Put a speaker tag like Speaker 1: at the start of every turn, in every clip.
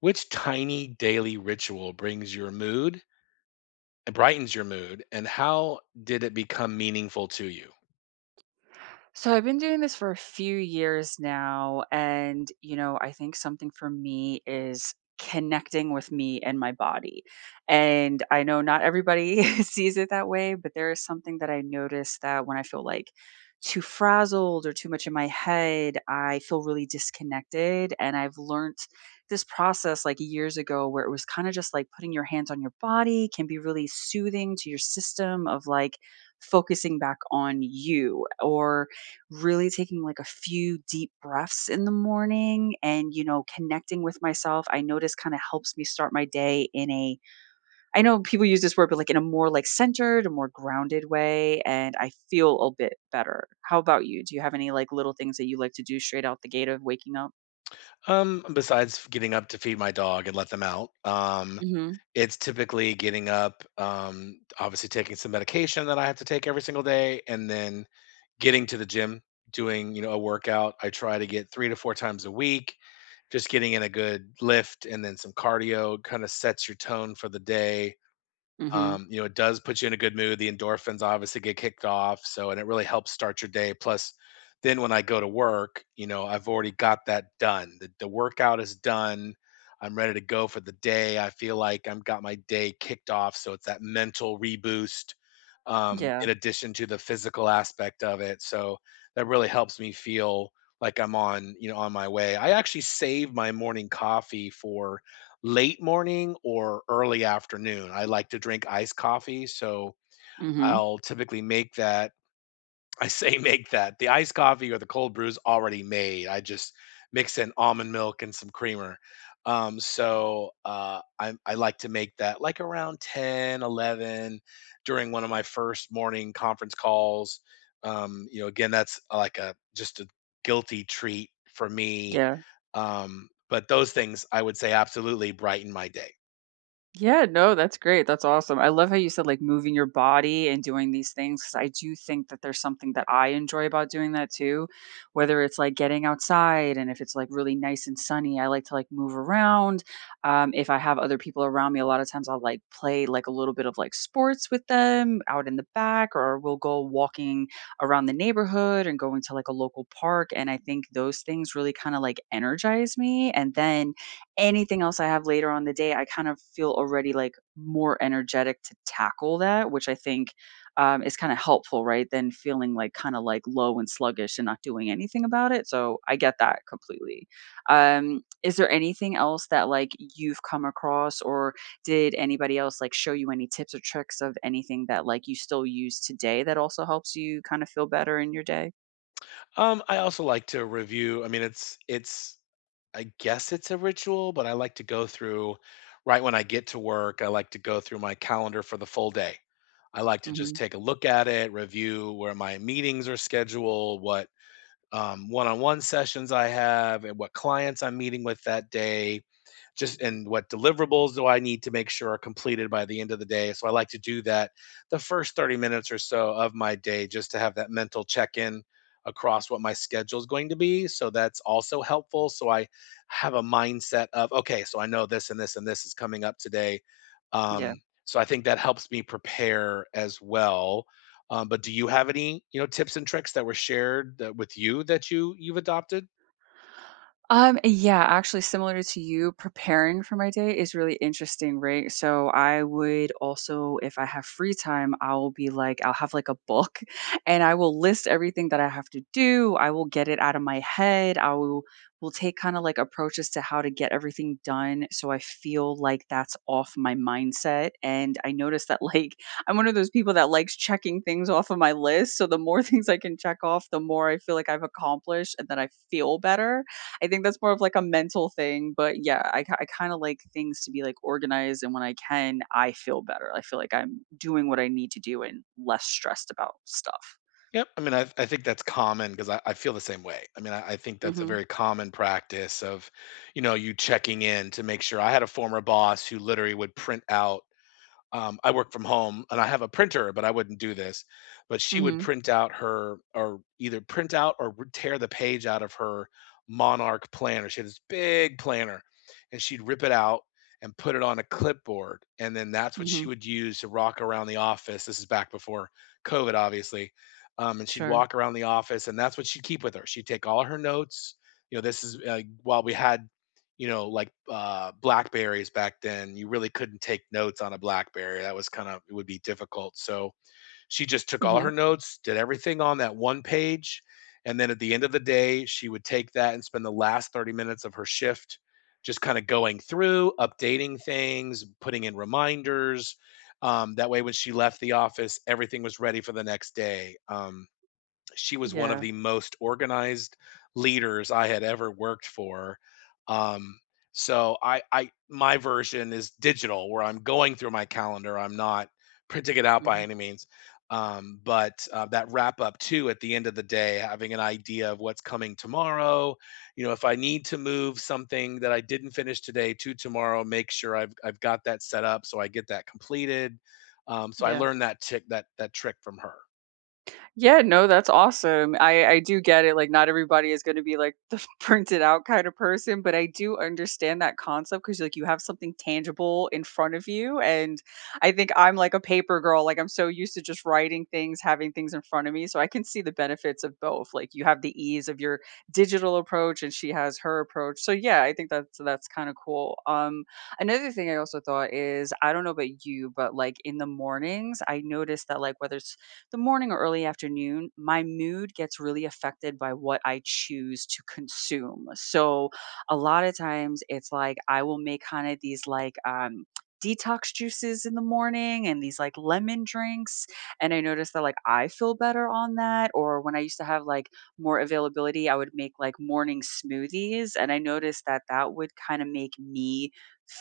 Speaker 1: Which tiny daily ritual brings your mood brightens your mood, and how did it become meaningful to you?
Speaker 2: So I've been doing this for a few years now. And, I think something for me is connecting with me and my body. And I know not everybody sees it that way, but there is something that I notice that when I feel like too frazzled or too much in my head, I feel really disconnected. And I've learned this process like years ago where it was kind of just like putting your hands on your body can be really soothing to your system of like, focusing back on you or really taking like a few deep breaths in the morning and connecting with myself, I notice, kind of helps me start my day in a I know people use this word, but like, in a more like centered, a more grounded way. And I feel a bit better. How about you? Do you have any like little things that you like to do straight out the gate of waking up?
Speaker 1: Besides getting up to feed my dog and let them out,
Speaker 2: Mm.
Speaker 1: it's typically getting up, obviously taking some medication that I have to take every single day, and then getting to the gym, doing, you know, a workout. I try to get 3 to 4 times a week, just getting in a good lift and then some cardio kinda sets your tone for the day.
Speaker 2: Mhm. Mm. Mhm.
Speaker 1: You know, it does put you in a good mood. The endorphins obviously get kicked off, so and it really helps start your day. Plus, then when I go to work, you know, I've already got that done. The workout is done. I'm ready to go for the day. I feel like I've got my day kicked off, so it's that mental reboost
Speaker 2: Yeah.
Speaker 1: in addition to the physical aspect of it. So that really helps me feel like I'm on, you know, on my way. I actually save my morning coffee for late morning or early afternoon. I like to drink iced coffee, so
Speaker 2: Mm. Mhm.
Speaker 1: I'll typically make that I say Make that. The iced coffee or the cold brew is already made. I just mix in almond milk and some creamer. I like to make that like around 10, 11 during one of my first morning conference calls. You know, again, that's like a just a guilty treat for me.
Speaker 2: Yeah.
Speaker 1: But those things I would say absolutely brighten my day.
Speaker 2: Yeah, no, that's great. That's awesome. I love how you said like moving your body and doing these things because I do think that there's something that I enjoy about doing that too. Whether it's like getting outside and if it's like really nice and sunny, I like to like move around. If I have other people around me, a lot of times I'll like play like a little bit of like sports with them out in the back, or we'll go walking around the neighborhood and going to like a local park. And I think those things really kind of like energize me. And then anything else I have later on the day, I kind of feel already like more energetic to tackle that, which I think is kind of helpful, right? Than feeling like kind of like low and sluggish and not doing anything about it. So I get that completely. Is there anything else that like you've come across, or did anybody else like show you any tips or tricks of anything that like you still use today that also helps you kind of feel better in your day?
Speaker 1: I also like to review. I guess it's a ritual, but I like to go through right when I get to work. I like to go through my calendar for the full day. I like to just
Speaker 2: Hmm.
Speaker 1: take a look at it, review where my meetings are scheduled, what one-on-one sessions I have and what clients I'm meeting with that day, just and what deliverables do I need to make sure are completed by the end of the day. So I like to do that the first 30 minutes or so of my day just to have that mental check-in across what my schedule is going to be. So that's also helpful. So I have a mindset of okay, so I know this and this and this is coming up today.
Speaker 2: Yeah.
Speaker 1: Um, so I think that helps me prepare as well, but do you have any, you know, tips and tricks that were shared that with you that you've adopted?
Speaker 2: Yeah, actually similar to you, preparing for my day is really interesting, right? So I would also, if I have free time, I'll be like, I'll have like a book and I will list everything that I have to do. I will get it out of my head. I will take kind of like approaches to how to get everything done so I feel like that's off my mindset. And I notice that like I'm one of those people that likes checking things off of my list. So the more things I can check off, the more I feel like I've accomplished and that I feel better. I think that's more of like a mental thing, but yeah, I kind of like things to be like organized. And when I can, I feel better. I feel like I'm doing what I need to do and less stressed about stuff.
Speaker 1: Yep. I think that's common because I feel the same way. I think that's a
Speaker 2: Hmm.
Speaker 1: very common practice of, you know, you checking in to make sure. I had a former boss who literally would print out. I work from home and I have a printer, but I wouldn't do this. But she would
Speaker 2: Hmm.
Speaker 1: print out her, or either print out or tear the page out of her Monarch planner. She had this big planner and she'd rip it out and put it on a clipboard. And then that's what
Speaker 2: Hmm.
Speaker 1: she would use to rock around the office. This is back before COVID, obviously. And she'd
Speaker 2: Sure.
Speaker 1: walk around the office and that's what she'd keep with her. She'd take all her notes. You know, this is while we had, you know, like Blackberries back then, you really couldn't take notes on a Blackberry. That was kind of, it would be difficult. So she just took all
Speaker 2: Hmm.
Speaker 1: her notes, did everything on that one page. And then at the end of the day, she would take that and spend the last 30 minutes of her shift just kind of going through, updating things, putting in reminders. That way, when she left the office, everything was ready for the next day. She was one of
Speaker 2: Yeah.
Speaker 1: the most organized leaders I had ever worked for. Um, so I my version is digital, where I'm going through my calendar. I'm not printing it out by
Speaker 2: Hmm.
Speaker 1: any means. But that wrap up too at the end of the day, having an idea of what's coming tomorrow. You know, if I need to move something that I didn't finish today to tomorrow, make sure I've got that set up so I get that completed. So I
Speaker 2: Yeah.
Speaker 1: learned that tick that that trick from her.
Speaker 2: Yeah, no, that's awesome. I do get it, like, not everybody is gonna be, like, the printed out kind of person, but I do understand that concept because like, you have something tangible in front of you, and I think I'm like a paper girl, like, I'm so used to just writing things, having things in front of me, so I can see the benefits of both, like, you have the ease of your digital approach, and she has her approach, so yeah, I think that's kinda cool. Another thing I also thought is, I don't know about you, but, like, in the mornings, I noticed that, like, whether it's the morning or early afternoon, my mood gets really affected by what I choose to consume. So a lot of times it's like I will make kind of these like detox juices in the morning and these like lemon drinks, and I notice that like I feel better on that, or when I used to have like more availability I would make like morning smoothies, and I noticed that that would kind of make me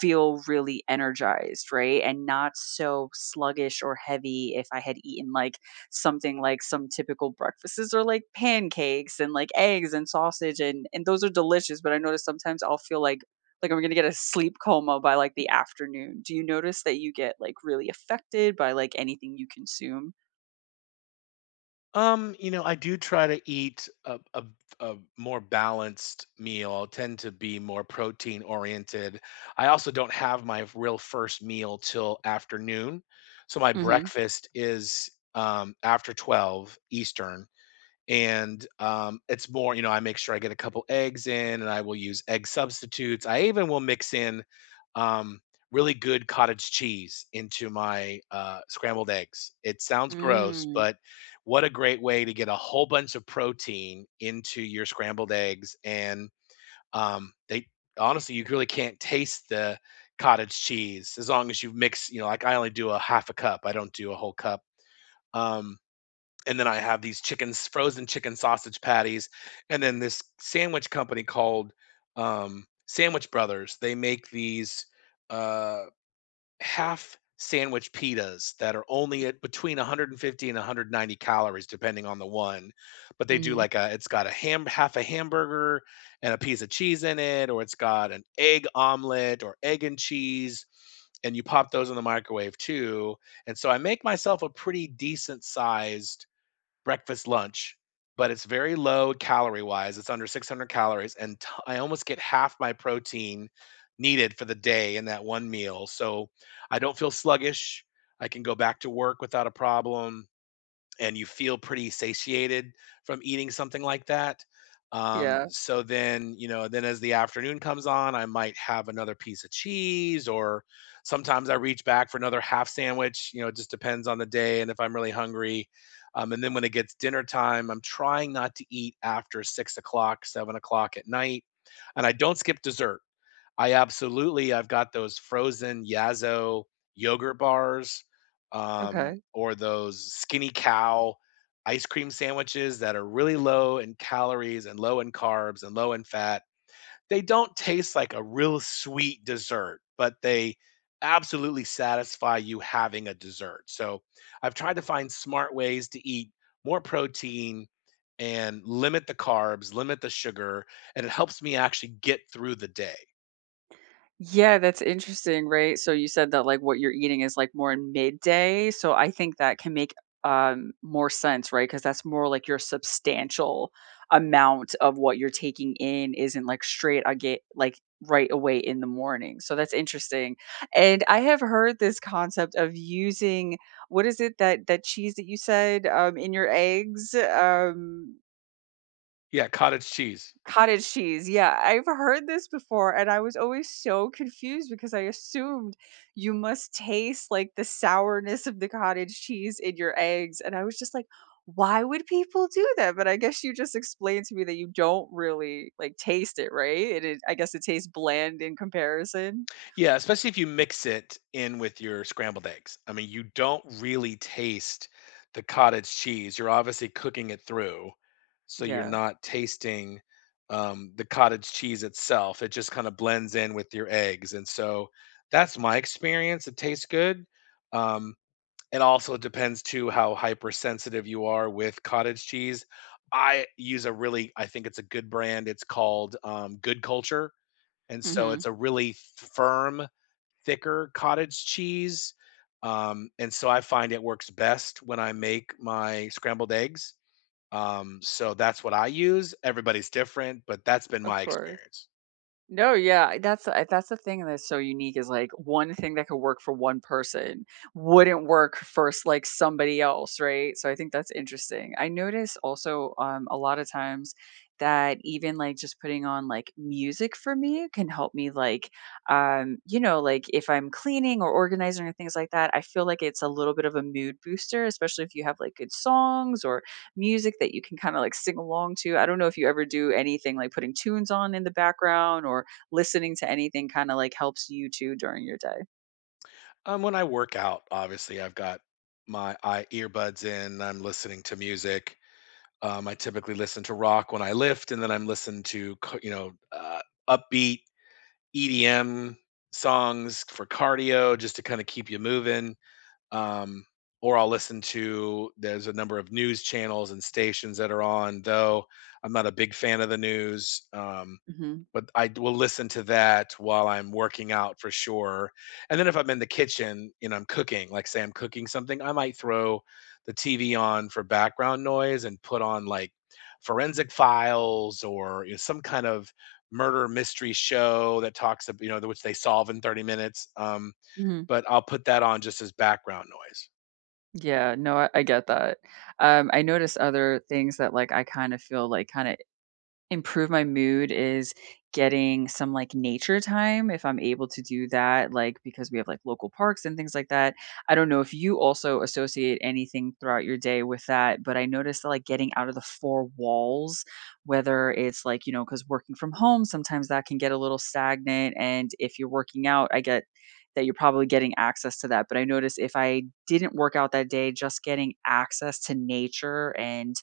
Speaker 2: feel really energized, right, and not so sluggish or heavy if I had eaten like something like some typical breakfasts are like pancakes and like eggs and sausage, and those are delicious, but I notice sometimes I'll feel like I'm gonna get a sleep coma by like the afternoon. Do you notice that you get like really affected by like anything you consume?
Speaker 1: You know, I do try to eat a more balanced meal. I tend to be more protein oriented. I also don't have my real first meal till afternoon. So my
Speaker 2: Mhm.
Speaker 1: breakfast is after 12 Eastern, and it's more, you know, I make sure I get a couple eggs in, and I will use egg substitutes. I even will mix in um, really good cottage cheese into my scrambled eggs. It sounds gross,
Speaker 2: Mm.
Speaker 1: but what a great way to get a whole bunch of protein into your scrambled eggs. And they honestly you really can't taste the cottage cheese as long as you mix, you know, like I only do a half a cup, I don't do a whole cup. um, and then I have these chickens, frozen chicken sausage patties, and then this sandwich company called Sandwich Brothers. They make these uh, half sandwich pitas that are only at between 150 and 190 calories, depending on the one. But they do
Speaker 2: Mhm.
Speaker 1: like a, it's got a ham, half a hamburger and a piece of cheese in it, or it's got an egg omelet or egg and cheese, and you pop those in the microwave too. And so I make myself a pretty decent sized breakfast, lunch, but it's very low calorie wise. It's under 600 calories, and I almost get half my protein needed for the day in that one meal. So I don't feel sluggish. I can go back to work without a problem, and you feel pretty satiated from eating something like that. Um,
Speaker 2: Yeah.
Speaker 1: so then, you know, then as the afternoon comes on, I might have another piece of cheese, or sometimes I reach back for another half sandwich. You know, it just depends on the day and if I'm really hungry. And then when it gets dinner time, I'm trying not to eat after 6 o'clock, 7 o'clock at night. And I don't skip dessert. I absolutely I've got those frozen Yazo yogurt bars, um,
Speaker 2: Okay.
Speaker 1: or those Skinny Cow ice cream sandwiches that are really low in calories and low in carbs and low in fat. They don't taste like a real sweet dessert, but they absolutely satisfy you having a dessert. So, I've tried to find smart ways to eat more protein and limit the carbs, limit the sugar, and it helps me actually get through the day.
Speaker 2: Yeah, that's interesting, right? So you said that like what you're eating is like more in midday. So I think that can make more sense, right? Because that's more like your substantial amount of what you're taking in isn't like straight I get like right away in the morning. So that's interesting. And I have heard this concept of using what is it that that cheese that you said in your eggs?
Speaker 1: Yeah, cottage cheese.
Speaker 2: Cottage cheese, yeah, I've heard this before, and I was always so confused because I assumed you must taste, like, the sourness of the cottage cheese in your eggs, and I was just like, "Why would people do that?" But I guess you just explained to me that you don't really, like, taste it, right? It is, I guess it tastes bland in comparison?
Speaker 1: Yeah, especially if you mix it in with your scrambled eggs. I mean, you don't really taste the cottage cheese. You're obviously cooking it through, so you're
Speaker 2: Yeah,
Speaker 1: not tasting the cottage cheese itself. It just kind of blends in with your eggs, and so that's my experience. It tastes good. Um, it also depends too how hypersensitive you are with cottage cheese. I use a really, I think it's a good brand. It's called Good Culture. And so
Speaker 2: mhm,
Speaker 1: it's a really firm, thicker cottage cheese, and so I find it works best when I make my scrambled eggs, so that's what I use. Everybody's different, but that's been
Speaker 2: of
Speaker 1: my
Speaker 2: course.
Speaker 1: experience.
Speaker 2: No, yeah, that's the thing that's so unique is like one thing that could work for one person wouldn't work for like somebody else, right? So I think that's interesting. I notice also a lot of times that even like just putting on like music for me can help me like if I'm cleaning or organizing or things like that I feel like it's a little bit of a mood booster, especially if you have like good songs or music that you can kinda, like, sing along to. I don't know if you ever do anything like putting tunes on in the background or listening to anything kinda, like, helps you too during your day.
Speaker 1: When I work out, obviously, I've got my I earbuds in, I'm listening to music. I typically listen to rock when I lift, and then I'm listening to ca you know, upbeat EDM songs for cardio just to kinda keep you moving. um, or I'll listen to there's a number of news channels and stations that are on, though I'm not a big fan of the news.
Speaker 2: Mhm,
Speaker 1: But I d- will listen to that while I'm working out for sure. And then if I'm in the kitchen and I'm cooking, like say I'm cooking something, I might throw the TV on for background noise and put on like forensic files or, you know, some kind of murder mystery show that talks about, you know, which they solve in 30 minutes.
Speaker 2: mhm.
Speaker 1: But I'll put that on just as background noise.
Speaker 2: Yeah, no, I get that. I notice other things that, like, I kind of feel, like, kinda improve my mood is getting some, like, nature time if I'm able to do that, like, because we have, like, local parks and things like that. I don't know if you also associate anything throughout your day with that, but I noticed that, like, getting out of the 4 walls, whether it's, like, because working from home, sometimes that can get a little stagnant, and if you're working out, I get that you're probably getting access to that, but I noticed if I didn't work out that day, just getting access to nature and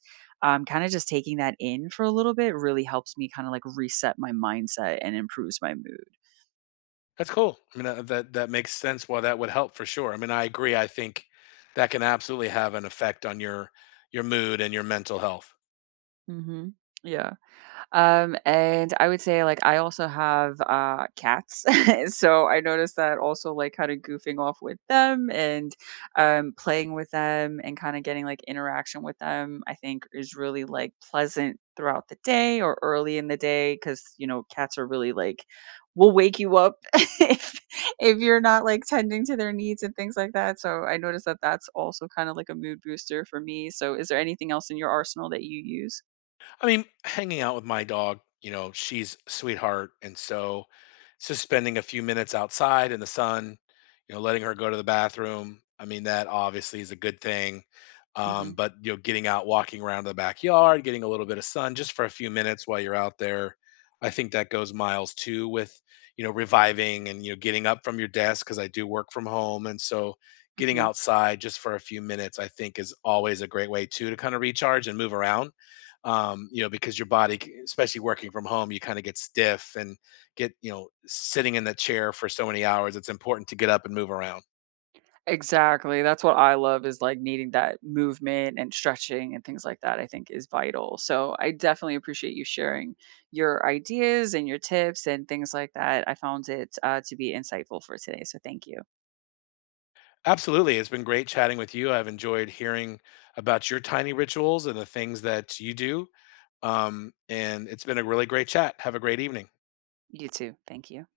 Speaker 2: kinda just taking that in for a little bit really helps me kinda, like, reset my mindset and improves my mood.
Speaker 1: That's cool. I mean, that that makes sense why that would help for sure. I mean, I agree. I think that can absolutely have an effect on your mood and your mental health.
Speaker 2: Mhm. Yeah. And I would say, like, I also have cats, so I noticed that also, like, kinda goofing off with them and playing with them and kinda getting, like, interaction with them, I think is really, like, pleasant throughout the day or early in the day because cats are really, like, will wake you up if you're not, like, tending to their needs and things like that, so I noticed that that's also kinda like a mood booster for me, so is there anything else in your arsenal that you use?
Speaker 1: I mean, hanging out with my dog, you know, she's a sweetheart. And so it's just spending a few minutes outside in the sun, you know, letting her go to the bathroom. I mean, that obviously is a good thing.
Speaker 2: Mhm,
Speaker 1: But, you know, getting out, walking around the backyard, getting a little bit of sun just for a few minutes while you're out there. I think that goes miles too with, you know, reviving and, you know, getting up from your desk because I do work from home. And so getting
Speaker 2: mhm.
Speaker 1: outside just for a few minutes, I think is always a great way too to kind of recharge and move around, you know, because your body, especially working from home, you kind of get stiff and get, you know, sitting in the chair for so many hours. It's important to get up and move around.
Speaker 2: Exactly, that's what I love is, like, needing that movement and stretching and things like that, I think is vital. So, I definitely appreciate you sharing your ideas and your tips and things like that. I found it, to be insightful for today, so thank you.
Speaker 1: Absolutely. It's been great chatting with you. I've enjoyed hearing about your tiny rituals and the things that you do. And it's been a really great chat. Have a great evening.
Speaker 2: You too. Thank you.